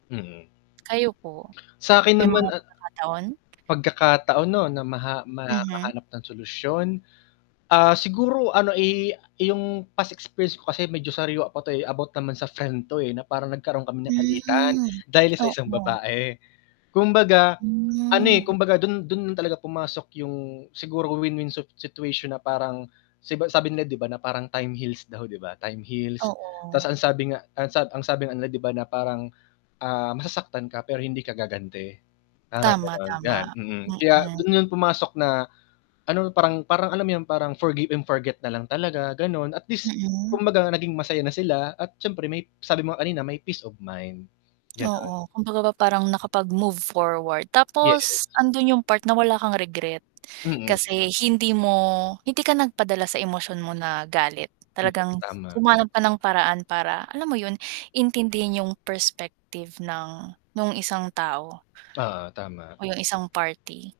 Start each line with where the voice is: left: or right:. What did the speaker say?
left: Mm.
right: Kayo po,
left: Sa akin
right: may
left: naman,
right: mga
left: ah
right: pagkakataon?
left: pagkakataon 'no, na maha
right: Mhm.
left: makahanap ng solusyon? Ah, siguro ano, i 'yong past experience ko kasi medyo sariwa pa 'to, eh, about naman sa friend 'to, eh, na parang nagkaroon kami ng alitan,
right: Hmm,
left: dahil sa isang
right: oo.
left: babae. Kumbaga, ano, eh,
right: Hmm.
left: kumbaga, dun dun yun talaga pumasok yung siguro win-win sit situation na parang si ba sabi nila, 'di ba, na parang "time heals" daw, 'di ba, "time heals." Ta's,
right: Oo.
left: ang sabi nga, ang sa ang sabi nga nila 'di ba, na parang, ah, "Masasaktan ka, pero hindi ka gaganti." parang
right: Tama,
left: gano'n. 'Yan,
right: tama.
left: mm. Kaya
right: Mm.
left: dun yun pumasok na ano, parang parang, alam mo yun, parang forgive and forget na lang talaga, gano'n. At least,
right: Mm.
left: kumbaga, naging masaya na sila at syempre, may sabi mo nga kanina, may peace of mind, gano'n.
right: Oo, kumbaga ba, parang nakapag-move forward. Tapos,
left: Yes.
right: andun yung part na wala kang regret,
left: Mm.
right: kasi hindi mo hindi ka nagpadala sa emosyon mo na, galit.
left: Yes,
right: Talagang
left: tama.
right: humanap ng paraan para, alam mo yun, intindihin yung perspective ng, nung isang tao
left: Oo, tama.
right: o yung isang party.